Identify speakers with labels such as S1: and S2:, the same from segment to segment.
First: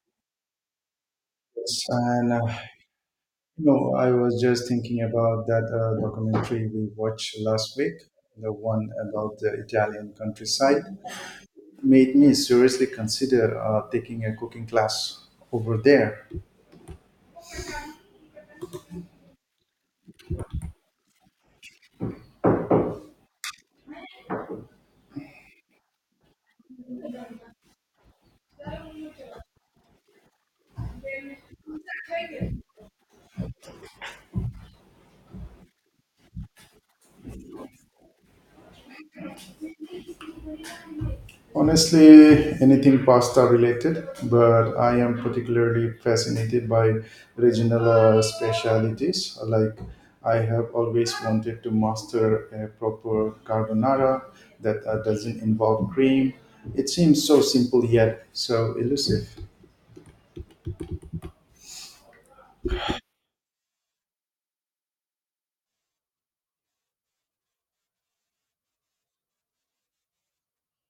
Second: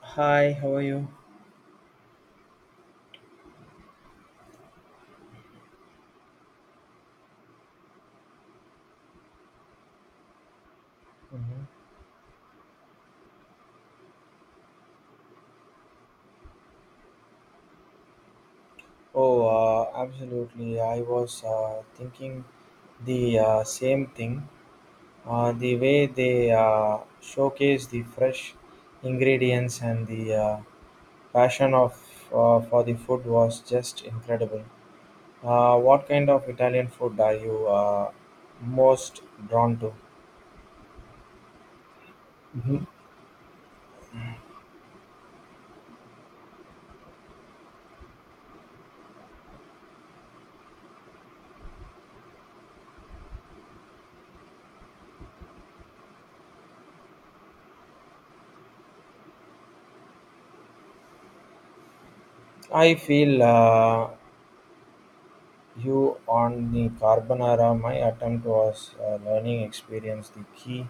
S1: Hi, how are you?
S2: Yes, and I was just thinking about that documentary we watched last week, the one about the Italian countryside.
S1: Mhm.
S2: Made me seriously consider taking a cooking class over there.
S1: Oh, absolutely. I was thinking the same thing. The way they showcase the fresh ingredients and the passion of for the food was just incredible. What kind of Italian food are you most drawn to?
S2: Honestly,
S1: Mhm.
S2: anything pasta related, but I am particularly fascinated by regional specialities. Like, I have always wanted to master a proper carbonara that doesn't involve cream. It seems so simple yet so elusive.
S1: I feel you on the carbonara. My attempt was learning experience the key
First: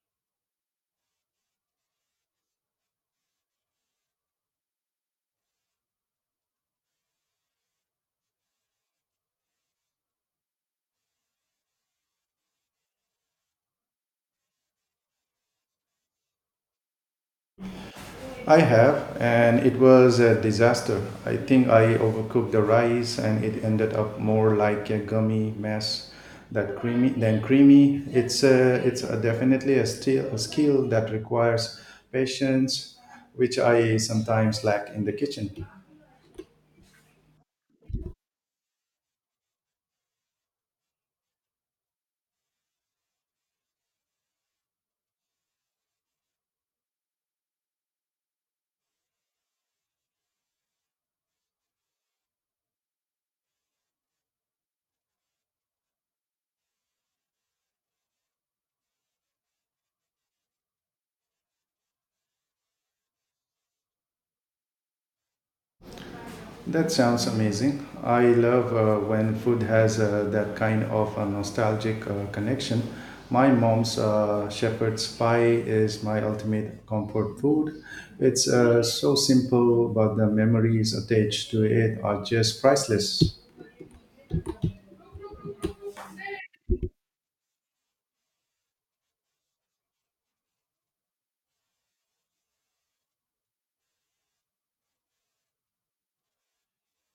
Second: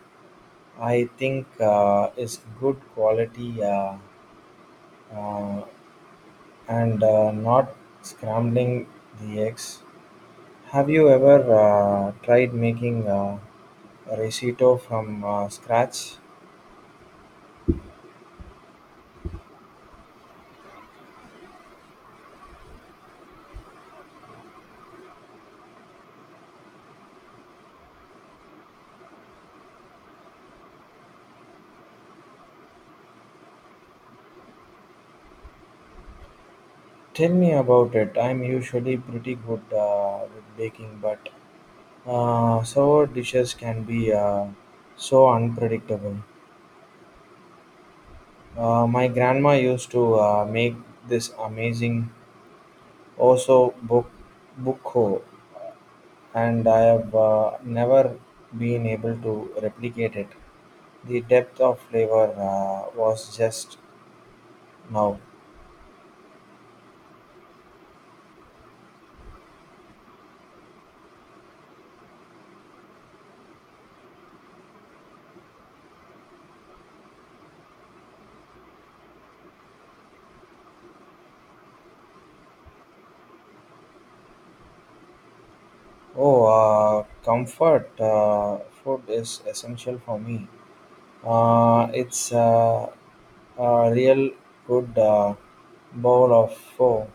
S1: I think is good quality uh, and not scrambling the eggs. Have you ever tried making a risotto from scratch?
S2: I have, and it was a disaster. I think I overcooked the rice, and it ended up more like a gummy mess that creamy than creamy. It's a definitely a, still, a skill that requires patience, which I sometimes lack in the kitchen.
S1: Tell me about it. I'm usually pretty good with baking, but sour dishes can be so unpredictable. My grandma used to make this amazing osso buco, and I have never been able to replicate it. The depth of flavor was just now.
S2: That sounds amazing. I love when food has that kind of a nostalgic connection. My mom's shepherd's pie is my ultimate comfort food. It's so simple, but the memories attached to it are just priceless.
S1: Oh, comfort food is essential for me. It's a real good bowl of pho,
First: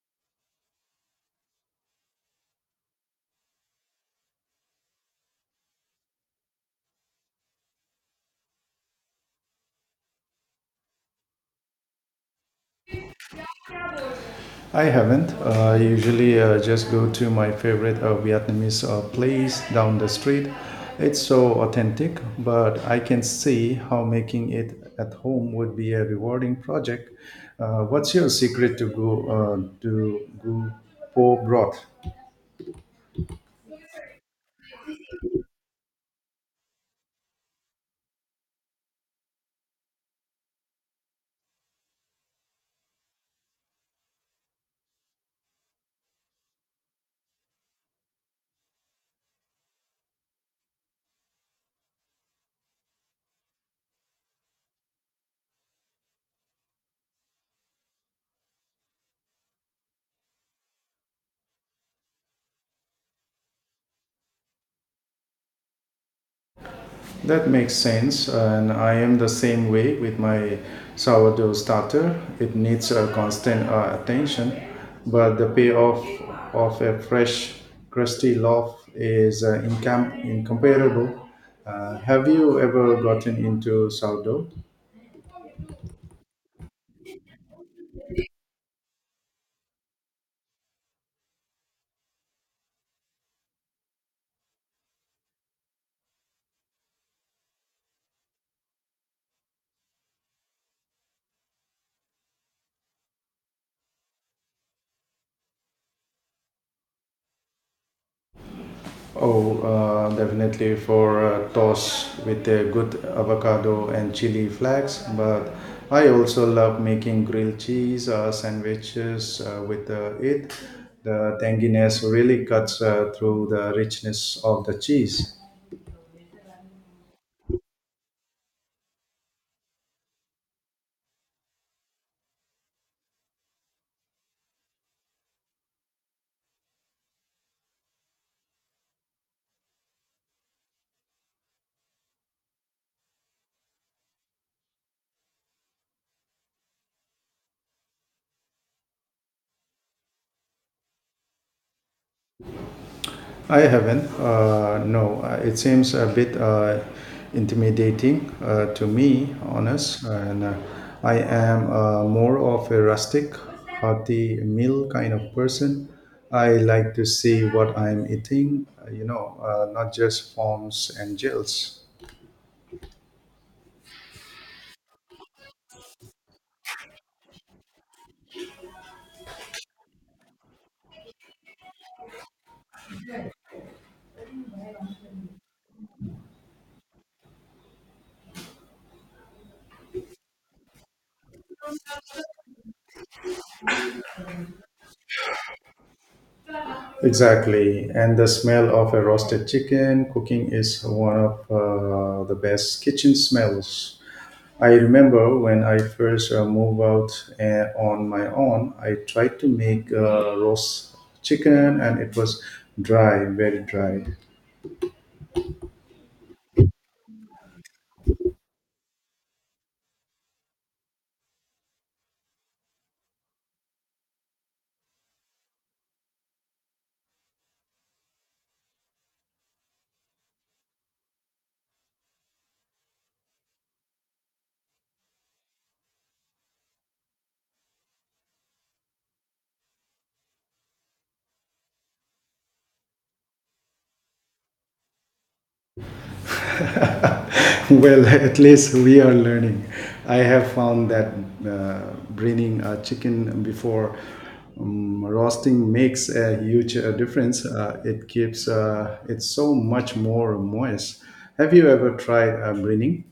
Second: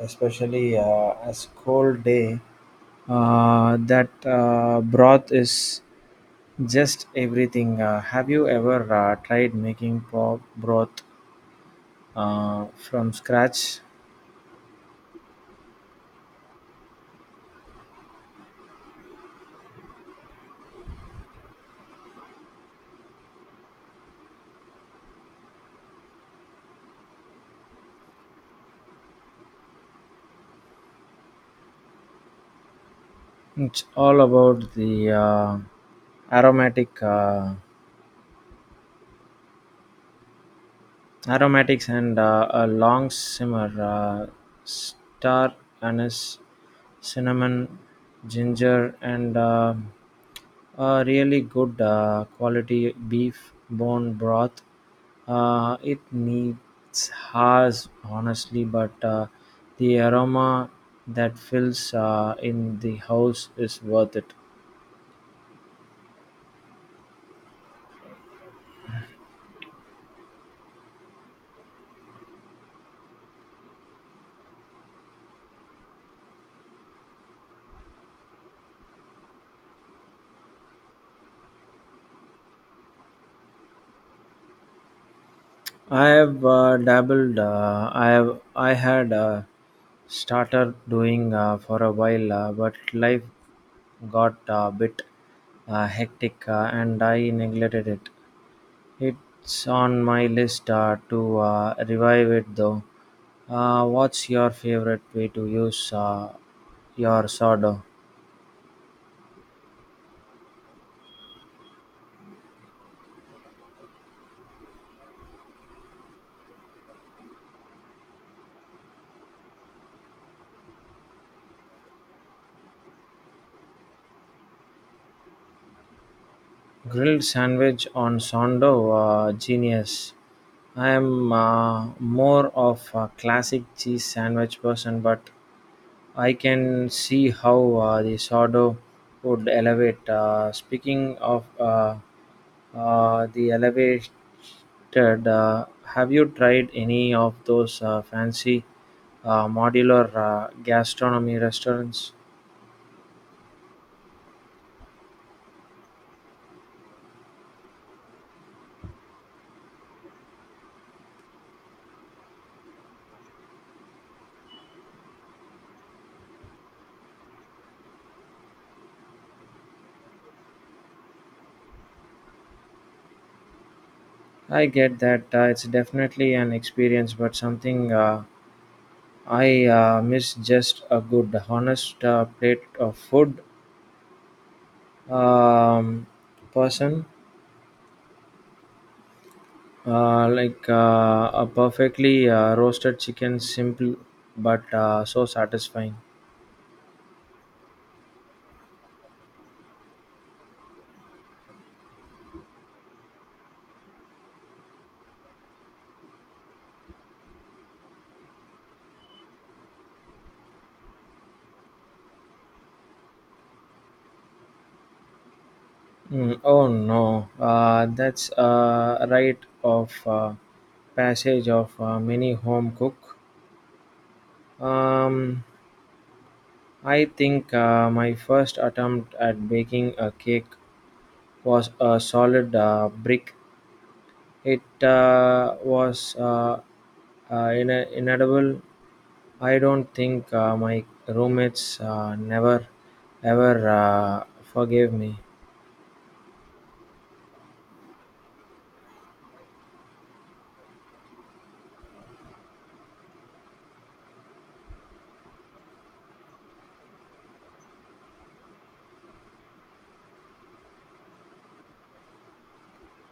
S1: especially as cold day. That broth is just everything. Have you ever tried making pork broth from scratch?
S2: I haven't. I usually just go to my favorite Vietnamese place down the street. It's so authentic, but I can see how making it at home would be a rewarding project. What's your secret to go po broth?
S1: It's all about the aromatic aromatics and a long simmer, star anise, cinnamon, ginger, and a really good quality beef bone broth. It needs hours, honestly, but the aroma that fills in the house is worth it.
S2: That makes sense, and I am the same way with my sourdough starter. It needs a constant attention, but the payoff of a fresh, crusty loaf is incomparable. Have you ever gotten into sourdough?
S1: I have dabbled. I have. I had started doing for a while, but life got a bit hectic, and I neglected it. It's on my list to revive it, though. What's your favorite way to use your sourdough?
S2: Oh, definitely for a toast with a good avocado and chili flakes. But I also love making grilled cheese sandwiches with it. The tanginess really cuts through the richness of the cheese.
S1: Grilled sandwich on sourdough? Genius. I am more of a classic cheese sandwich person, but I can see how the sourdough would elevate. Speaking of the elevated, uh, have you tried any of those fancy modular gastronomy restaurants?
S2: I haven't. No, it seems a bit intimidating to me, honest. And I am more of a rustic, hearty meal kind of person. I like to see what I'm eating, not just forms and gels.
S1: I get that it's definitely an experience, but something I miss just a good, honest plate of food. Um, Person like a perfectly roasted chicken, simple but so satisfying.
S2: Exactly, and the smell of a roasted chicken cooking is one of the best kitchen smells. I remember when I first moved out on my own, I tried to make roast chicken and it was dry, very dry.
S1: Mm, oh no, that's a rite of passage of many home cook. Um, I think my first attempt at baking a cake was a solid brick. It was inedible. I don't think my roommates never ever forgave me.
S2: Well, at least we are learning. I have found that braining a chicken before roasting makes a huge difference. It keeps it so much more moist. Have you ever tried braining?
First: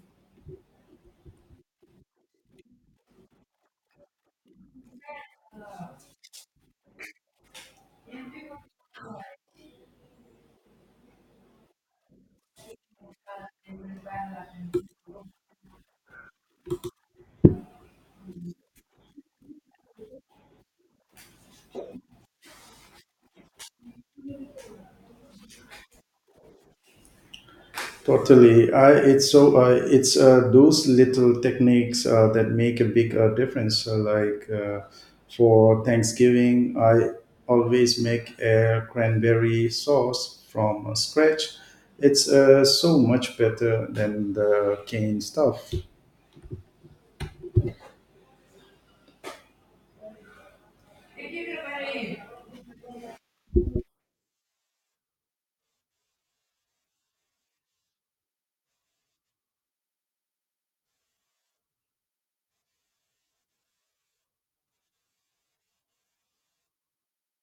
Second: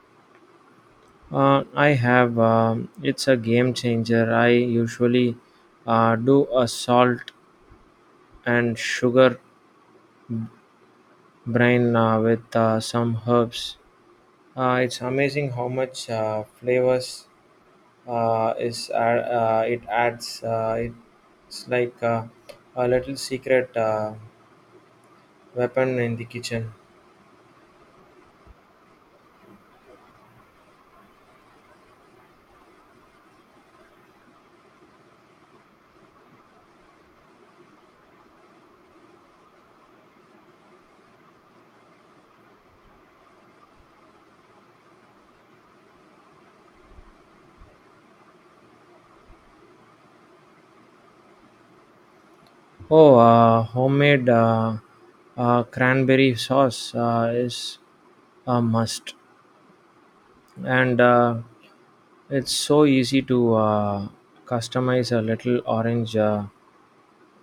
S1: I have. It's a game changer. I usually do a salt and sugar brine with some herbs. It's amazing how much flavors it adds. It's like a little secret weapon in the kitchen.
S2: Totally. I, it's so it's those little techniques that make a big difference. So like for Thanksgiving, I always make a cranberry sauce from scratch. It's so much better than the canned stuff.
S1: Oh, homemade cranberry sauce is a must, and it's so easy to customize. A little orange uh,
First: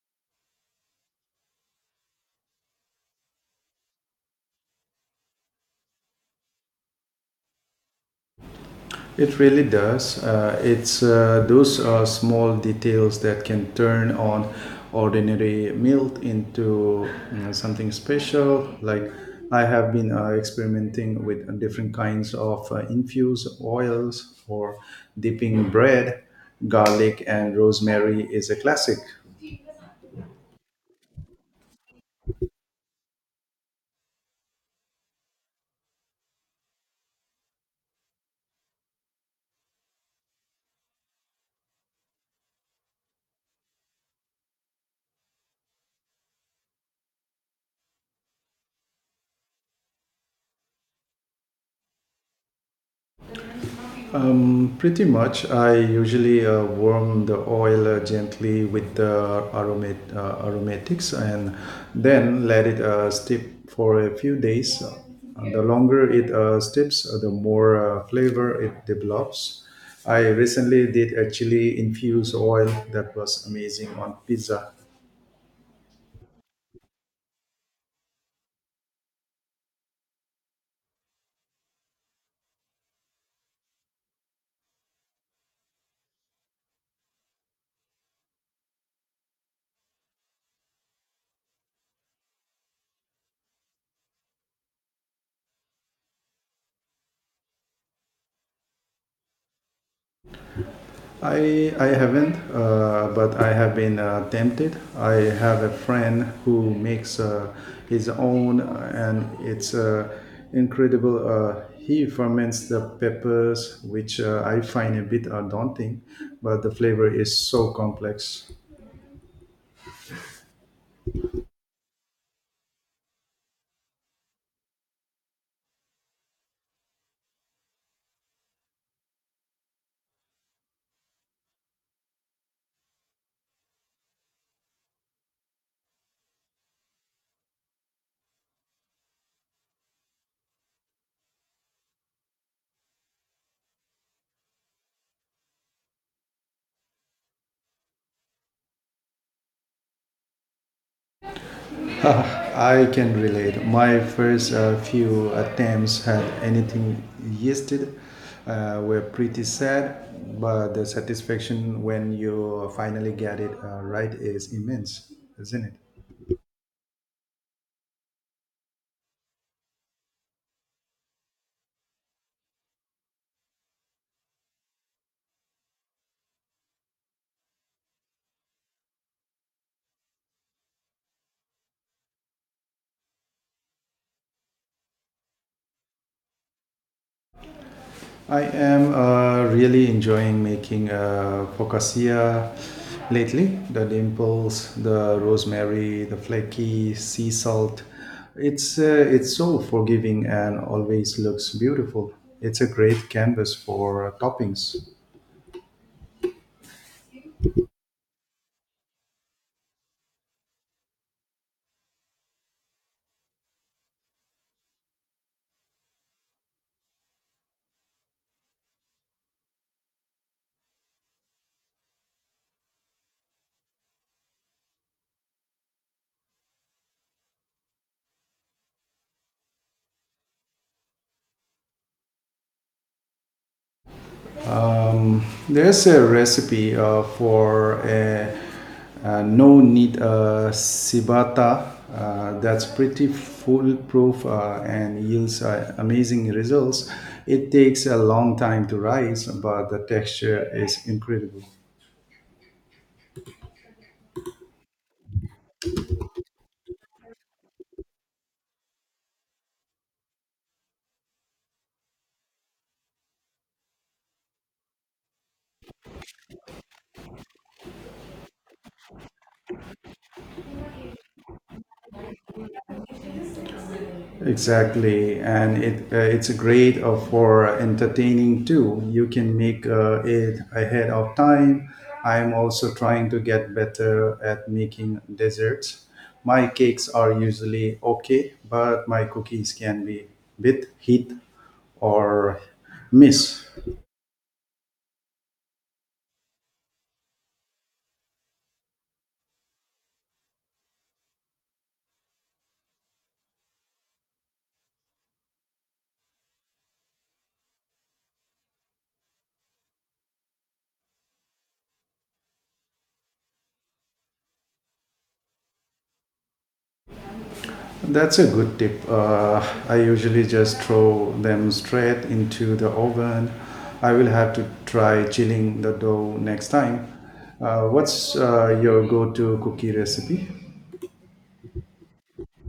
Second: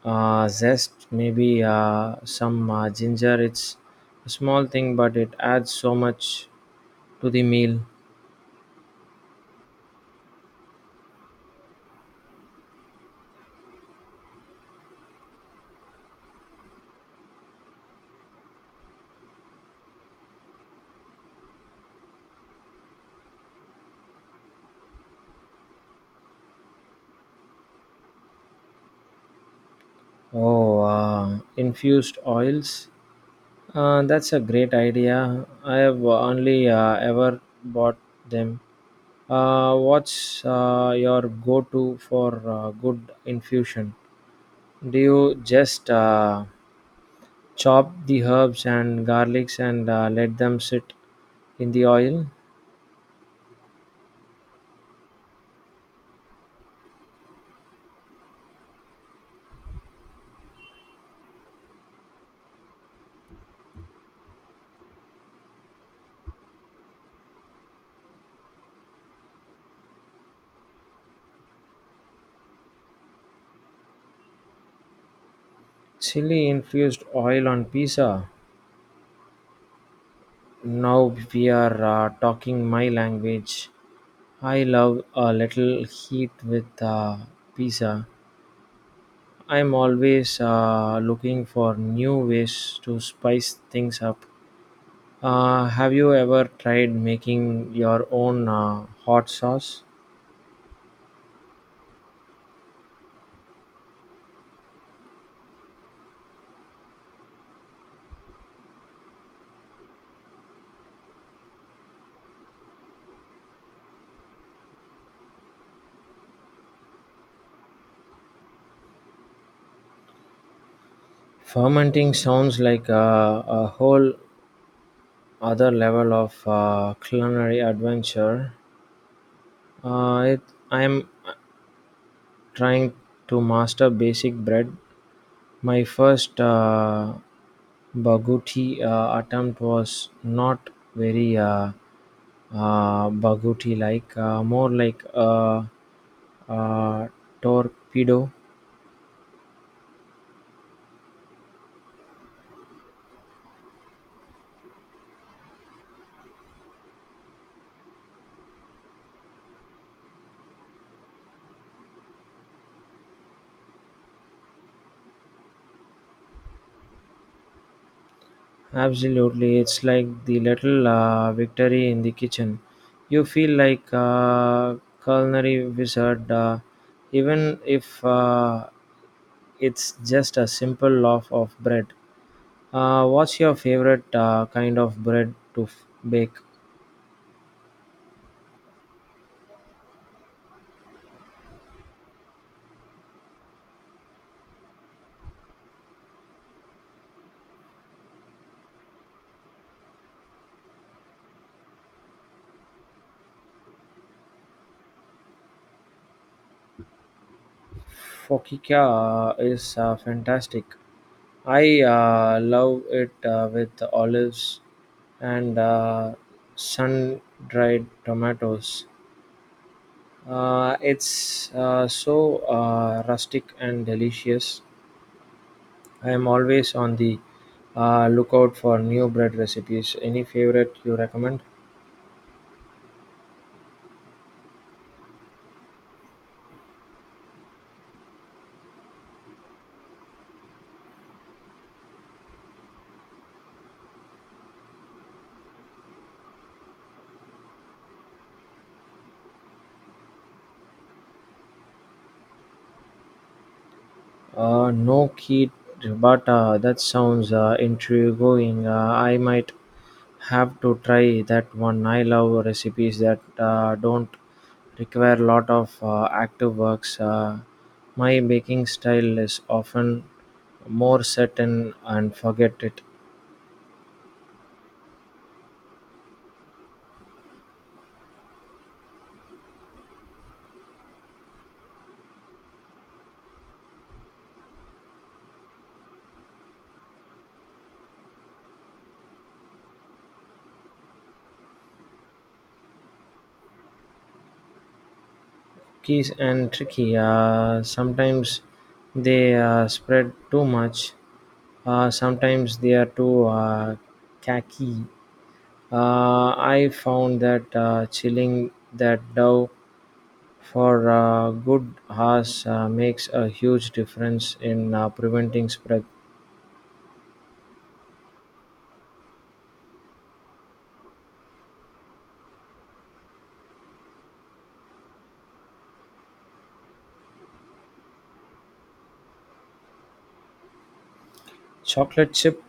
S1: uh, zest, maybe some ginger. It's a small thing, but it adds so much to the meal.
S2: It really does. It's those small details that can turn on ordinary meal into you know, something special. Like I have been experimenting with different kinds of infused oils for dipping bread. Garlic and rosemary is a classic.
S1: Oh, infused oils. That's a great idea. I have only ever bought them. What's your go-to for good infusion? Do you just chop the herbs and garlics and let them sit in the oil?
S2: Pretty much. I usually warm the oil gently with the aromatics and then let it steep for a few days. The longer it steeps, the more flavor it develops. I recently did a chili infused oil that was amazing on pizza.
S1: Chili infused oil on pizza. Now we are talking my language. I love a little heat with pizza. I'm always looking for new ways to spice things up. Have you ever tried making your own hot sauce?
S2: I haven't, but I have been tempted. I have a friend who makes his own, and it's incredible. He ferments the peppers, which I find a bit daunting, but the flavor is so complex.
S1: Fermenting sounds like a whole other level of culinary adventure. Uh, it, I'm trying to master basic bread. My first baguti attempt was not very baguti like, more like a torpedo.
S2: I can relate. My first few attempts had anything yeasted were pretty sad, but the satisfaction when you finally get it right is immense, isn't it?
S1: Absolutely, it's like the little victory in the kitchen. You feel like a culinary wizard, even if it's just a simple loaf of bread. What's your favorite kind of bread to bake?
S2: I am really enjoying making focaccia lately. The dimples, the rosemary, the flaky sea salt. It's uh, it's so forgiving and always looks beautiful. It's a great canvas for toppings.
S1: Focaccia is fantastic. I love it with olives and sun dried tomatoes. It's so rustic and delicious. I am always on the lookout for new bread recipes. Any favorite you recommend?
S2: There's a recipe for a no need ciabatta that's pretty foolproof and yields amazing results. It takes a long time to rise, but the texture is incredible.
S1: No key ciabatta. That sounds intriguing. I might have to try that one. I love recipes that don't require a lot of active works. My baking style is often more set and forget it.
S2: Exactly, and it's great for entertaining too. You can make it ahead of time. I'm also trying to get better at making desserts. My cakes are usually okay, but my cookies can be bit hit or miss.
S1: Keys and tricky. Sometimes they spread too much. Sometimes they are too khaki. I found that chilling that dough for good hours makes a huge difference in preventing spread.
S2: That's a good tip. I usually just throw them straight into the oven. I will have to try chilling the dough next time. What's your go to cookie recipe?
S1: Chocolate chip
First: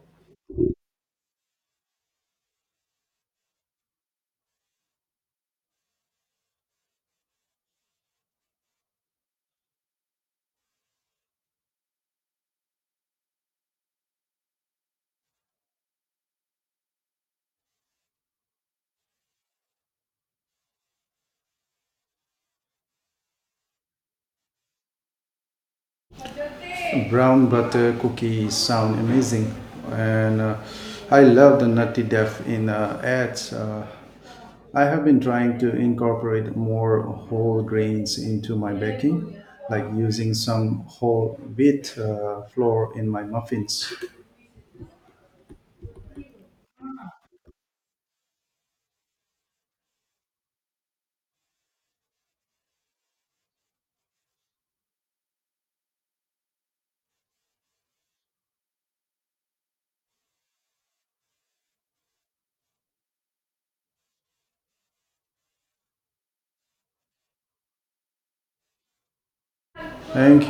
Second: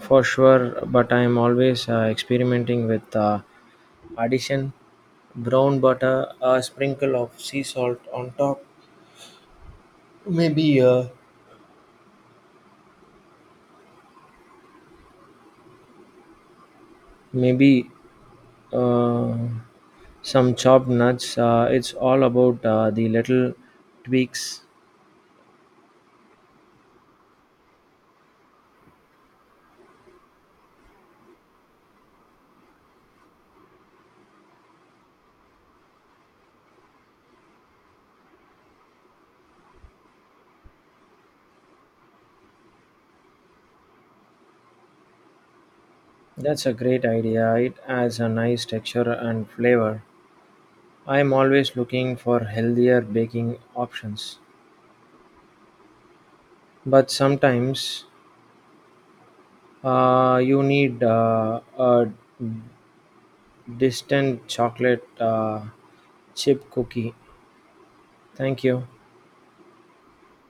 S1: for sure, but I am always experimenting with addition, brown butter, a sprinkle of sea salt on top, maybe. Maybe uh, some chopped nuts. It's all about the little tweaks.
S2: Brown butter cookies sound amazing, and I love the nutty depth in ads. I have been trying to incorporate more whole grains into my baking, like using some whole wheat flour in my muffins.
S1: That's a great idea. It adds a nice texture and flavor. I'm always looking for healthier baking options, but sometimes you need a distant chocolate chip cookie. Thank you.
S2: Thank you.